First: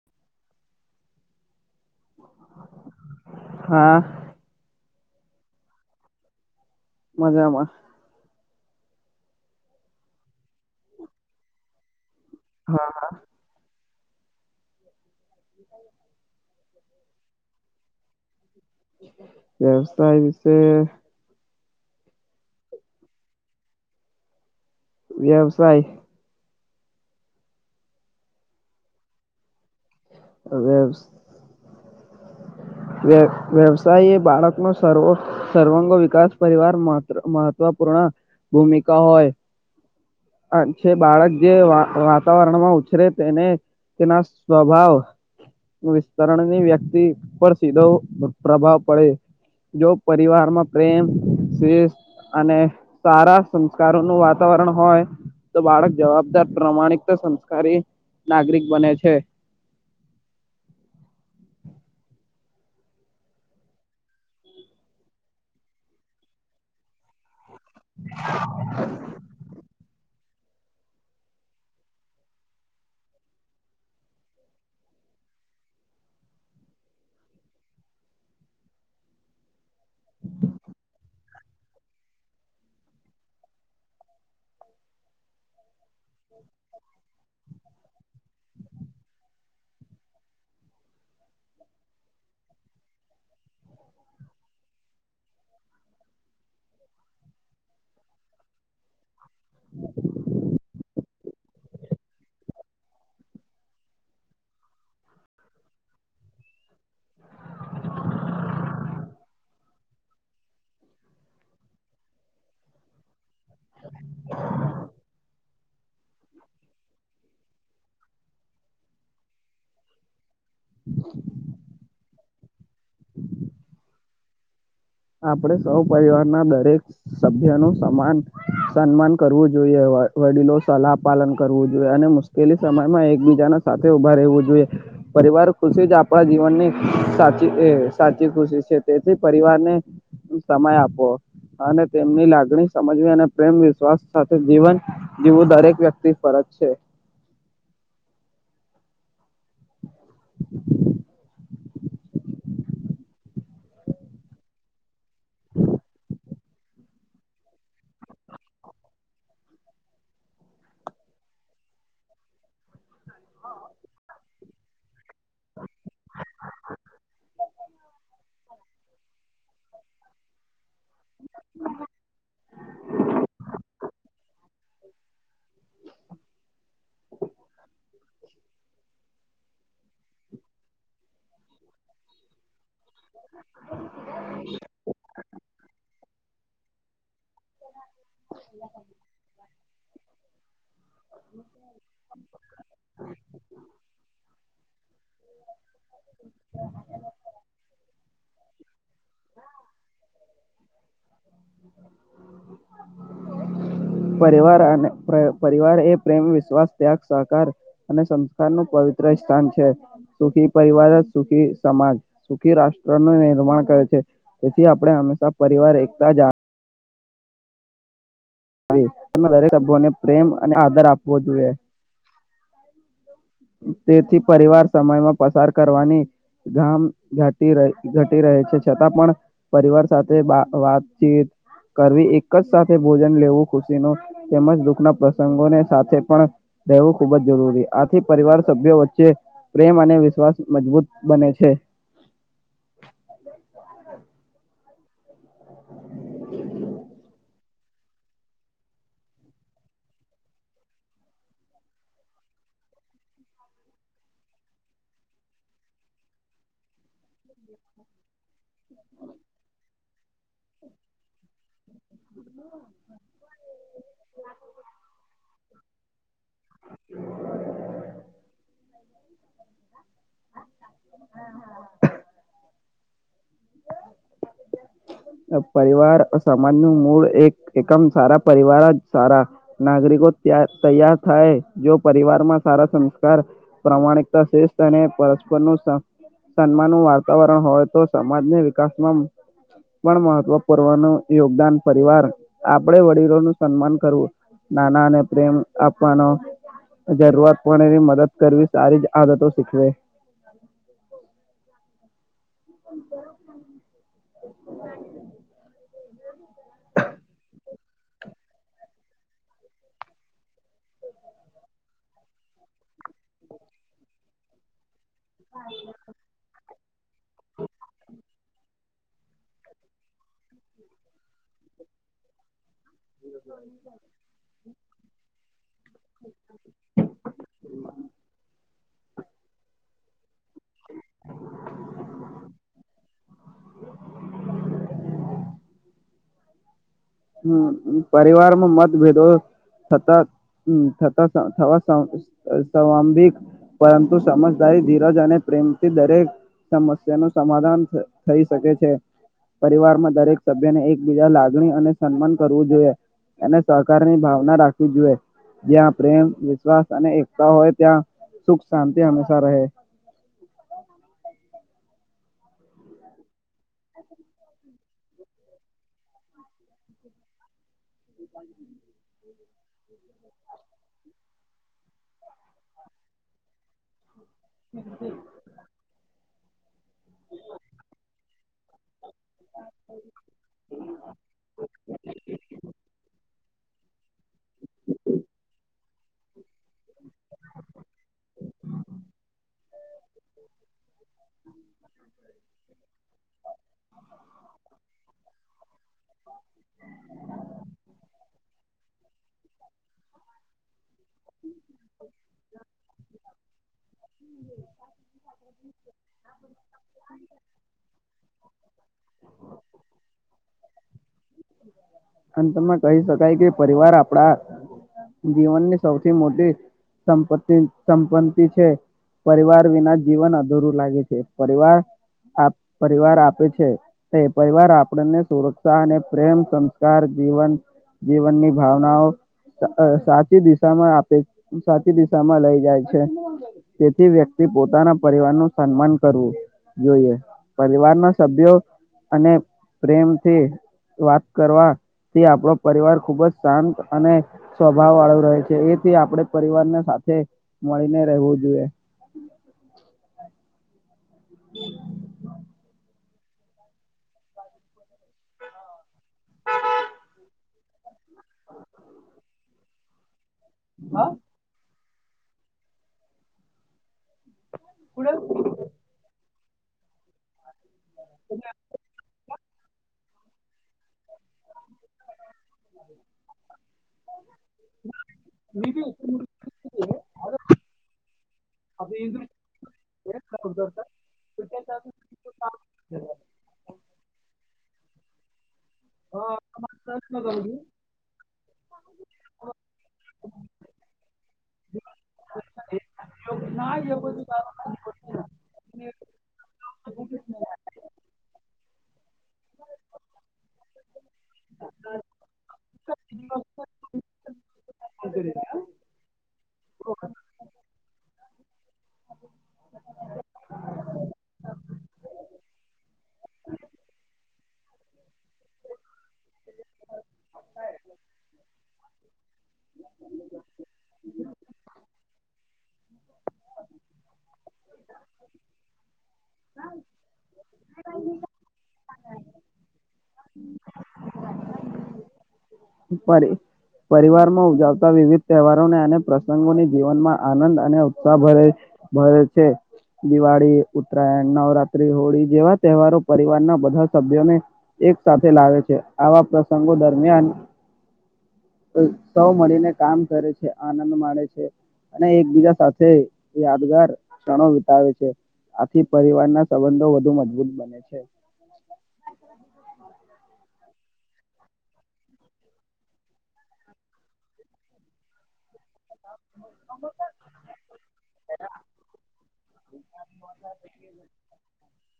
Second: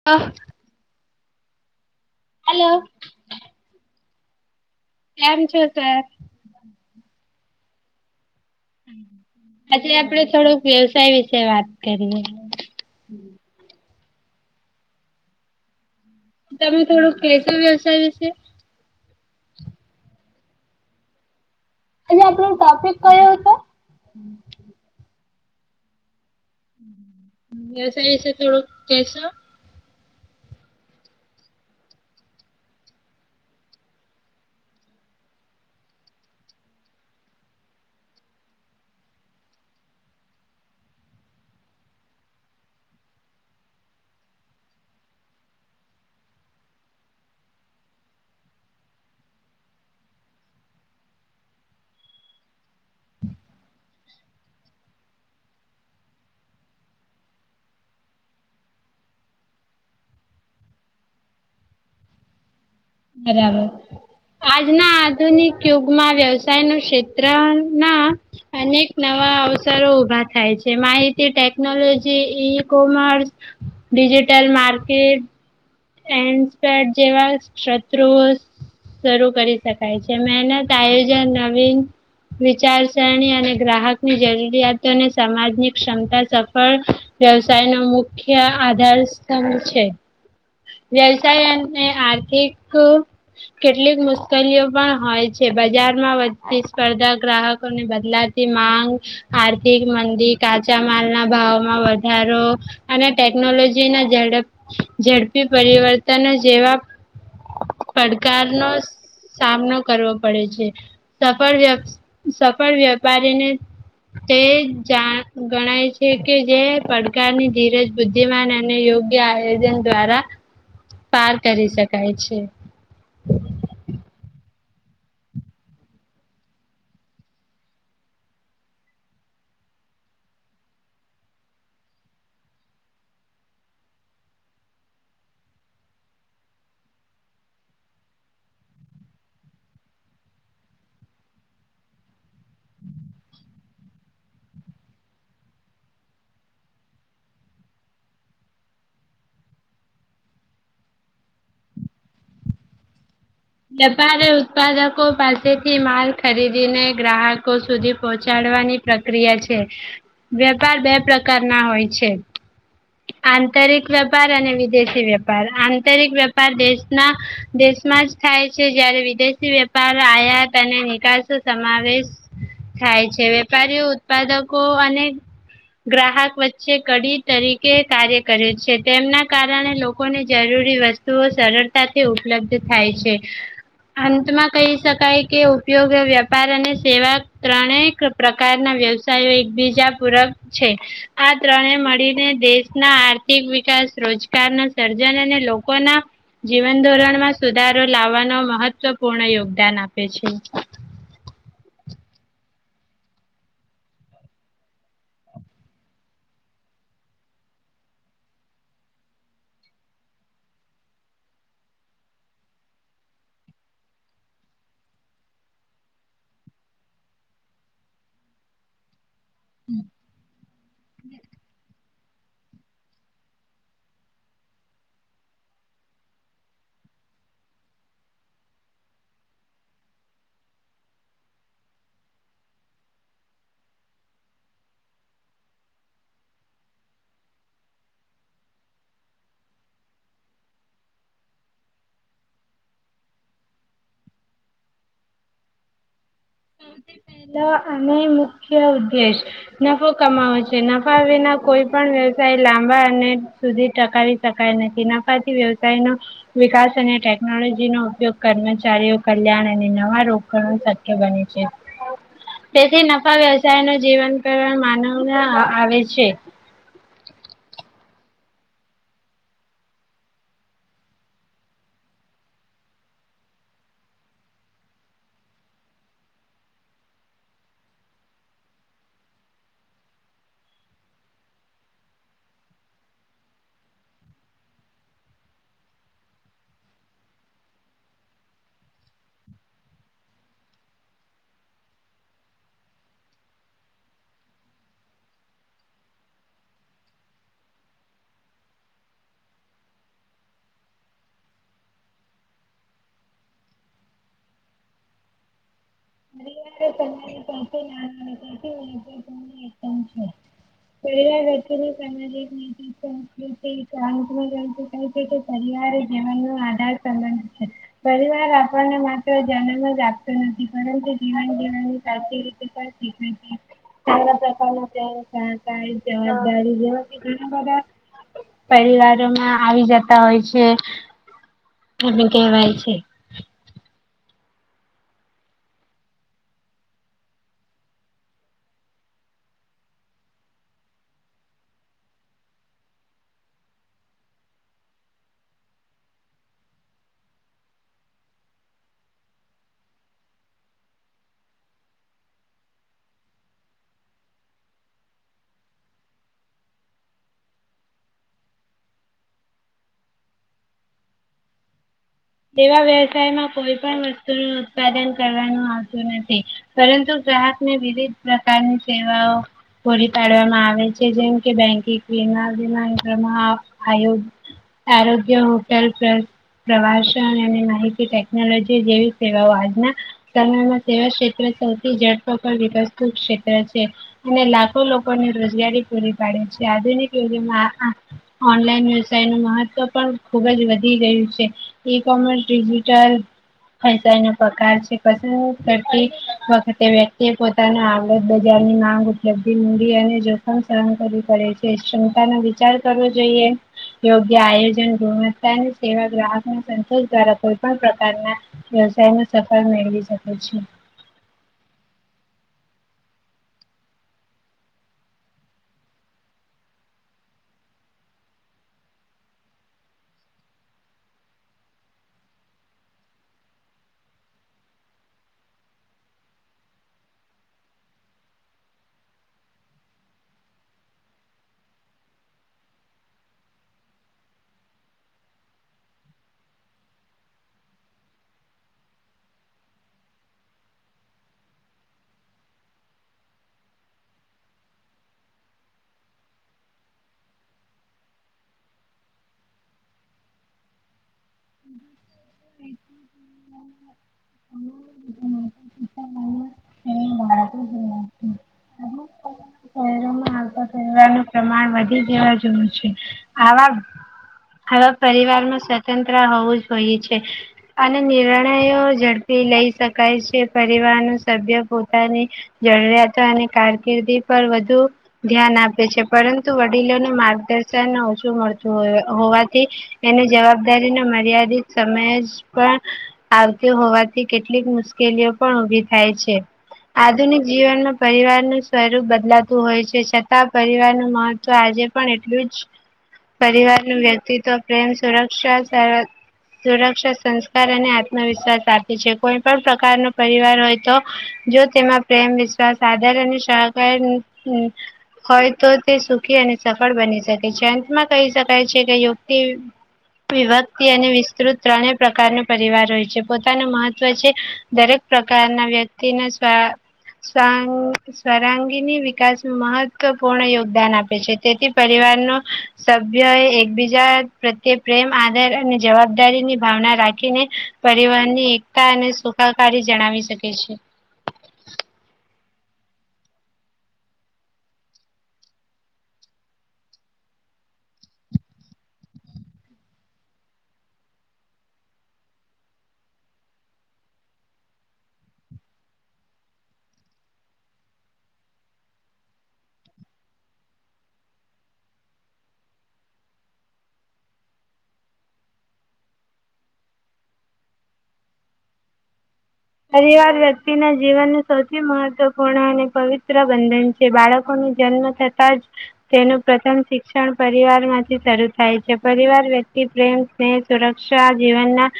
[unintelligible] Hello. હા. કેમ છો? સર. મજામાં. [inaudible] આજે આપણે થોડુક વ્યવસાય વિશે વાત કરીએ. હા, હા. [inaudible] તમે, થોડુંક કેશો વ્યવસાય વિશે? વ્યવસાય વિશે અને આપણ ટોપિક કયો હતો? [inaudible] વ્યવસાય. વ્યવસાય વિશે થોડું કહે શો. હવે વ્યવસાય એ બાળકનો સર્વો સર્વાંગો વિકાસ પરિવાર મહત્વપૂર્ણ ભૂમિકા હોય છે. બાળક જે વાતાવરણમાં ઉછરે તેને તેના સ્વભાવ વિસ્તરણની વ્યક્તિ પર સીધો પ્રભાવ પડે, જો પરિવારમાં પ્રેમ છે અને સારા સંસ્કારોનું વાતાવરણ હોય તો બાળક જવાબદાર પ્રામાણિક તો સંસ્કારી નાગરિક બને છે. બરાબર, આજના આધુનિક યુગમાં વ્યવસાયનું ક્ષેત્ર ના અનેક નવા અવસરો ઉભા થાય છે. જે માહિતી technology, e commerce, digital market એન સેટ જેવા છત્રો શરૂ કરી શકાય છે, મહેનત આયો નવીન, વિચારસરણી અને ગ્રાહકની જરૂરિયાતોને સમાજની ક્ષમતા સફળ વ્યવસાય નો મુખ્ય આધાર સ્તભ છે. વ્યવસાય અને આર્થિક કેટલીક મુશ્કેલીઓ પણ હોય છે, બજારમાં વધતી સ્પર્ધા ગ્રાહકોને બદલા તી માંગ આર્થિક મંદી, કાચા માલ ના ભાવમાં વધારો અને ટેકનોલોજીના ઝડપ થી પરિવર્તન જેવા પડકાર નો સામનો કરવો પડે છે. સફળ વ્ય સફળ વ્ય વારીને તે જાણ ગણાય કે જે પડકારની ધીરજ બુદ્ધિમાન અને યોગ્ય આયોજન દ્વારા. પાર કરી શકાય છે. આપણે સૌ પરિવારના દરેક સભ્યનું સમાન સન્માન કરવું જોઈએ, વડીલો સલાહ પાલન કરવું જોઈએ અને મુશ્કેલી સમયમાં એકબીજાના સાથે ઉભા રહેવું જોઈએ. પરિવાર ખુશી જ આપણા જીવનની સાચી ખુશી છે, તેથી પરિવારને સમય આપો અને તેમની લાગણી સમજવી અને પ્રેમ વિશ્વાસ સાથે જીવન જેવું દરેક વ્યક્તિ ફરજ છે. વ્યાપારી ઉત્પાદકો પાસેથી માલ ખરીદીને ગ્રાહકો સુધી પહોંચાડવાની પ્રક્રિયા છે. વેપાર બે પ્રકારના હોય છે. આંતરિક વેપાર અને વિદેશી વે પાર આંતરિક વેપાર દેશના દેશમાં જ થાય છે જયારે વિદેશી વેપાર આયાત અને નિકાસ સમાવેશ થાય છે વેપારીઓ ઉત્પાદકો અને ગ્રાહક વચ્ચે કડી તરીકે કાર્ય કરે છે તેમના કારણે લો કોને જરૂરી વસ્તુઓ સરળતાથી ઉપલબ્ધ થાય છે અંતમાં કહી શકાય કે ઉપયોગ વેપાર અને સેવા ત્રણેક પ્રકારના વ્યવસાયો એકબીજા પૂરક છે. આ ત્રણે મળીને દેશ ના આર્થિક વિકાસ રોજગાર ના સર્જન અને લોકો ના જીવન ધોરણમાં સુ ધારો લાવવાનો મહત્વપૂર્ણ યોગદાન આપે છે. [inaudible] પરિવાર અને પરિવાર એ પ્રેમ વિશ્વાસ ત્યાગ સહકાર અને સંસ્કાર નું પવિત્ર સ્થાન છે. સુખી પરિવાર જ સુખી સમાજ સુખી રાષ્ટ્રનું નિર્માણ કરે છે. તેથી આપડે હંમેશા પરિવાર એકતા જ દરેક સભ્યોને પ્રેમ અને આદર આપવો જોઈએ. તેથી પરિવાર સમયમાં પસાર કરવાની ગામ ઘાટી ઘટી રહે છે છતાં પણ પરિવાર સાથે વાતચીત કરવી એક જ સાથે ભોજન લેવું ખુશી ને તેમજ દુઃખના પ્રસંગોને સાથે પણ રહેવું ખુબ જ જરૂરી આ થી પરિવાર સભ્યો વચ્ચે પ્રેમ અને વિશ્વાસ મજબૂત બને છે. [inaudible] [unintelligible] અને મુખ્ય ઉદ્દેશ નફો કમાવે છે નફા વિના કોઈ પણ વ્યવસાય લાંબા અને સુધી ટકાવી શકાય નથી નફાથી વ્યવસાય નો વિકાસ અને ટે નોલોજી નો ઉપયોગ કર્મચારીઓ કલ્યાણ અને નવા રોગણો સત્ય બને છે. તેથી નફા વ્યવસાય નુ જીવન માનવ આવે છે. પરિવાર સમાજ નું મૂળ એક એકમ સારા પરિવાર જ સારા નાગરિકો ત તૈયાર થાય જો પરિવારમાં સારા સંસ્કાર પ્રામાણિકતા શ્રેષ્ઠ અને પરસ્પર નું સ સન્માન નું વાતાવરણ હોય તો સમાજને વિકાસમાં પણ મહત્વપૂર્વા ન યોગદાન પરિવાર આપણે વડીલો નું સન્માન કરવું ના, ના ને પ્રેમ આપવાનો જરૂરત પડે એની મદદ કરવી સારી જ આદતો શીખવે પરિવાર એ તમારી [unintelligible] એ પણ છે. પલા પ્ર માહ ચ ન કેિવારે જીવન ન આધાર પરિવાર આપણને માત્ર જન્મ જ આપતો નથી પરંતુ જીવન જીવવા ની સાચી રીત પણ શીખવે છે. [unintelligible] જવાજદારી જેવા ઘણા બધા. પરિવારો માં આવી જતા હોય છે. એને કેહેવાય છે. [inaudible] હમ પરિવારમાં મતભેદો. થતા, થતા થવા સ્વાભિક. પરંતુ સમજદારી ધીરજ અને પ્રેમથી દરેક સમસ્યા નું સમાધાન થઈ શકે છે. પરિવારમાં દરેક સભ્ય ને એકબીજા લાગણી અને સન્માન કરવું જોઈએ અને સહકારની ભાવના રાખવી જોઈએ જ્યાં પ્રેમ વિશ્વાસ અને એકતા હોય ત્યાં સુખ શાંતિ હંમેશા રહે તેવા વ્યવસાયમાં કોઈ પણ વસ્તુ નું ઉત્પાદન કરવાનું આવતું નથી પરંતુ ગ્રાહક ને વિવિધ પ્રકારની સેવાઓ પરી પાડવામાં આવે છે. જેમ કે બેંકિક વીમા વમા આ આરોગ્ય હોટલ પ્રવાસ શિક માહિતી ટેકનોલોજી જેવી સેવાઓ આજના સમમાં સેવા ક્ષેત્ર સૌથીડપ વિકાસ ક્ષેત્ર છે. અને લાખો લોકોને રોજગારી પૂરી પાડે છે. આધુનિક યુગમાં ઓનલાઈન વ્યવસાય નું મહત્વ પણ ખુબ જ વધી રહયું છે. એ કોમે ડિજિટલ ચાઈ નો પગ છે પસંદ કરતી વખતે વ્યક્તિ પોતાનો આત બજારની માંગ દી મૂડી અને જોખમ સહન કરવવી પડે છે ક્ષમતાનો વિચાર કરવો જોઈએ યોગ્ય આયોજન ગુણવત્તાની સેવા ગ્રાહક સોષ દ્વારા કોઈ પણ પ્રકારના વ્યવસાય સફળ મેળવી શકે છે. અને તમાં કહી શકાય કે પરિવાર આપડા જીવનની સૌથી મોટી સંપત્તિ સંપત્તિ છે. પરિવાર વિના જીવન અધૂરું લાગે છે પરિવાર પરિવાર આપે છે એ પરિવાર આપણને સુરક્ષા અને પ્રેમ જીવન, જીવનની ભાવનાઓ સાચી દિશામાં આપે સાચી દિશામાં લઈ જાય છે. તેથી વ્યક્તિ પોતાના પરિવાર નું સન્માન કરવું જોઈએ પરિવાર ના સભ્યો અને પ્રેમથી વાત કરવા થી આપણો પરિવાર ખુબ જ શાંત અને સ્વભાવ વાળો રહે છે એથી આપડે પરિવારને સાથે મળીને રહેવું જોઈએ [inaudible] [inaudible] હા વધીવા છે આ આવા પરિવારમાં સ્વતંત્ર હોવું જ હોઈએ છે અને નિર્ણયો ઝડપ તે લઈ શકાય છે પરિવાર ના સભ્ય પોતાની જરૂરિયાતો અને કારકિર્દી પર વધુ ધ્યાન આપે છે. પરંતુ વડીલોને માર્ગદર્શન ઓછું મળતું હોવાથી એની જવાબદારી મર્યાદિત સમય પણ આવત હોવાથી કેટલીક મુશ્કેલીઓ પણ ઉભી થાય છે. આધુનિક જીવનમાં પરિવાર નું સ્વરૂપ બદલાતું હોય છે છતાં પરિવારનું મહત્વ આજે પણ એટલું જ પરિવાર નું વ્યક્તિત્વ કે તેમની સુરક્ષા સાર્વ સુરક્ષા, સંસ્કાર અને આત્મવિશ્વાસ પાદ તે છે કોઈ પણ પ્રકાર નો પરિવાર હોય તો જો તેમાં પ્રેમ, વિશ્વાસ, આધર અને સહકાર ની હોય તો તે સુખી અને સફળ બની શકે છે, અંતમાં કહી શકાય છે કે યુક્તિ વિભક્તિ અને વિસ્તૃત ત્રણેય પ્રકારનો પરિવાર હોય છે, પોતાનું મહત્વ છે દરેક પ્રકારના વ્યક્તિને સ્વા સ્વાન્ગ સરાંગીની વિકાસ મહત્વપૂર્ણ યોગ દાન આપે છે તેથી પરિવારનો સભ્ય એ એકબીજા પ્રત્યે પ્રેમ, આદર અને જવાબદારીની ભાવના રાખીને પરિવહનની એકતા અને સુખાકારી જણાવી શકે છે. પડે પરિવાર માં ઉજવતા વિવિધ તહેવારોને અને પ્રસંગોની જીવનમાં આનંદ અને ઉત્સાહ ભરે છ. ભરે છે. દિવાળી, ઉત્તરાયણ, નવરાત્રી, હોળી જેવા તહેવારો પરિવારના બધા સભ્યોને એક સાથે લાવે છે આવા પ્રસંગો દરમિયાન ઐ સૌ મળીને કામ કરે છે આનંદ માને છે. અને એકબીજા સાથે યાદગાર ક્ષણો વિતાવે છે. આથી પરિવાર ના સંબંધો વધુ મજબૂત બને છે. [unintelligible] પરિવાર વ્યક્તિના જીવનનું સૌથી મહત્વપૂર્ણ અને પવિત્ર બંધન છે બાળકોને જન્મ થતા જ તેનું પ્રથમ શિક્ષણ પરિવાર માંથી શરૂ થાય છે પરિવાર વ્યક્તિ પ્રેમ તે સુરક્ષા જીવનના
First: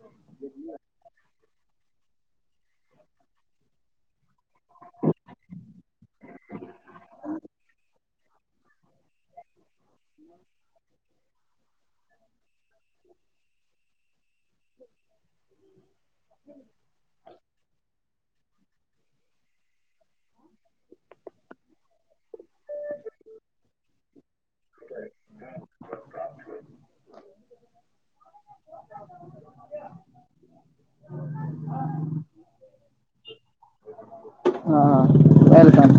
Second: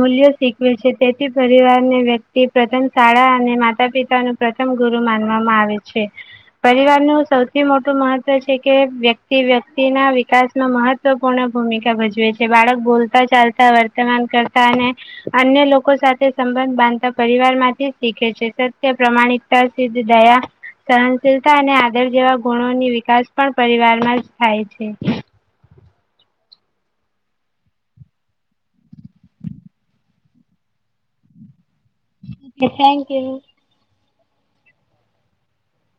મૂલ્યો શીખવે છે. તે પરિવારની વ્યક્તિ પ્રથમ શાળા અને માતા પિતા નું પ્રથમ ગુરુ માનવામાં આવે છે. પરિવાર નું સૌથી મોટું મહત્વ છે કે વ્યક્તિ વ્યક્તિ ના વિકાસમાં મહત ત્વ મહવપૂર્ણ ભૂમિકા ભજવે છે, બાળક બોલતા ચાલતા વર્તમાન કરતા અને અન્ય લોક લોકો સાથે સંબંધ બાંધતા પરિવાર માંથી શીખે છે, સત્ય પ્રમાણિકતા સિધ દયા સહનશીલતા અને આદર જેવા ગુણોની વિકાસ પણ પરિવારમાં જ થાય છે. [unintelligible] કે થેન્ક યુ. હા વેલકમ.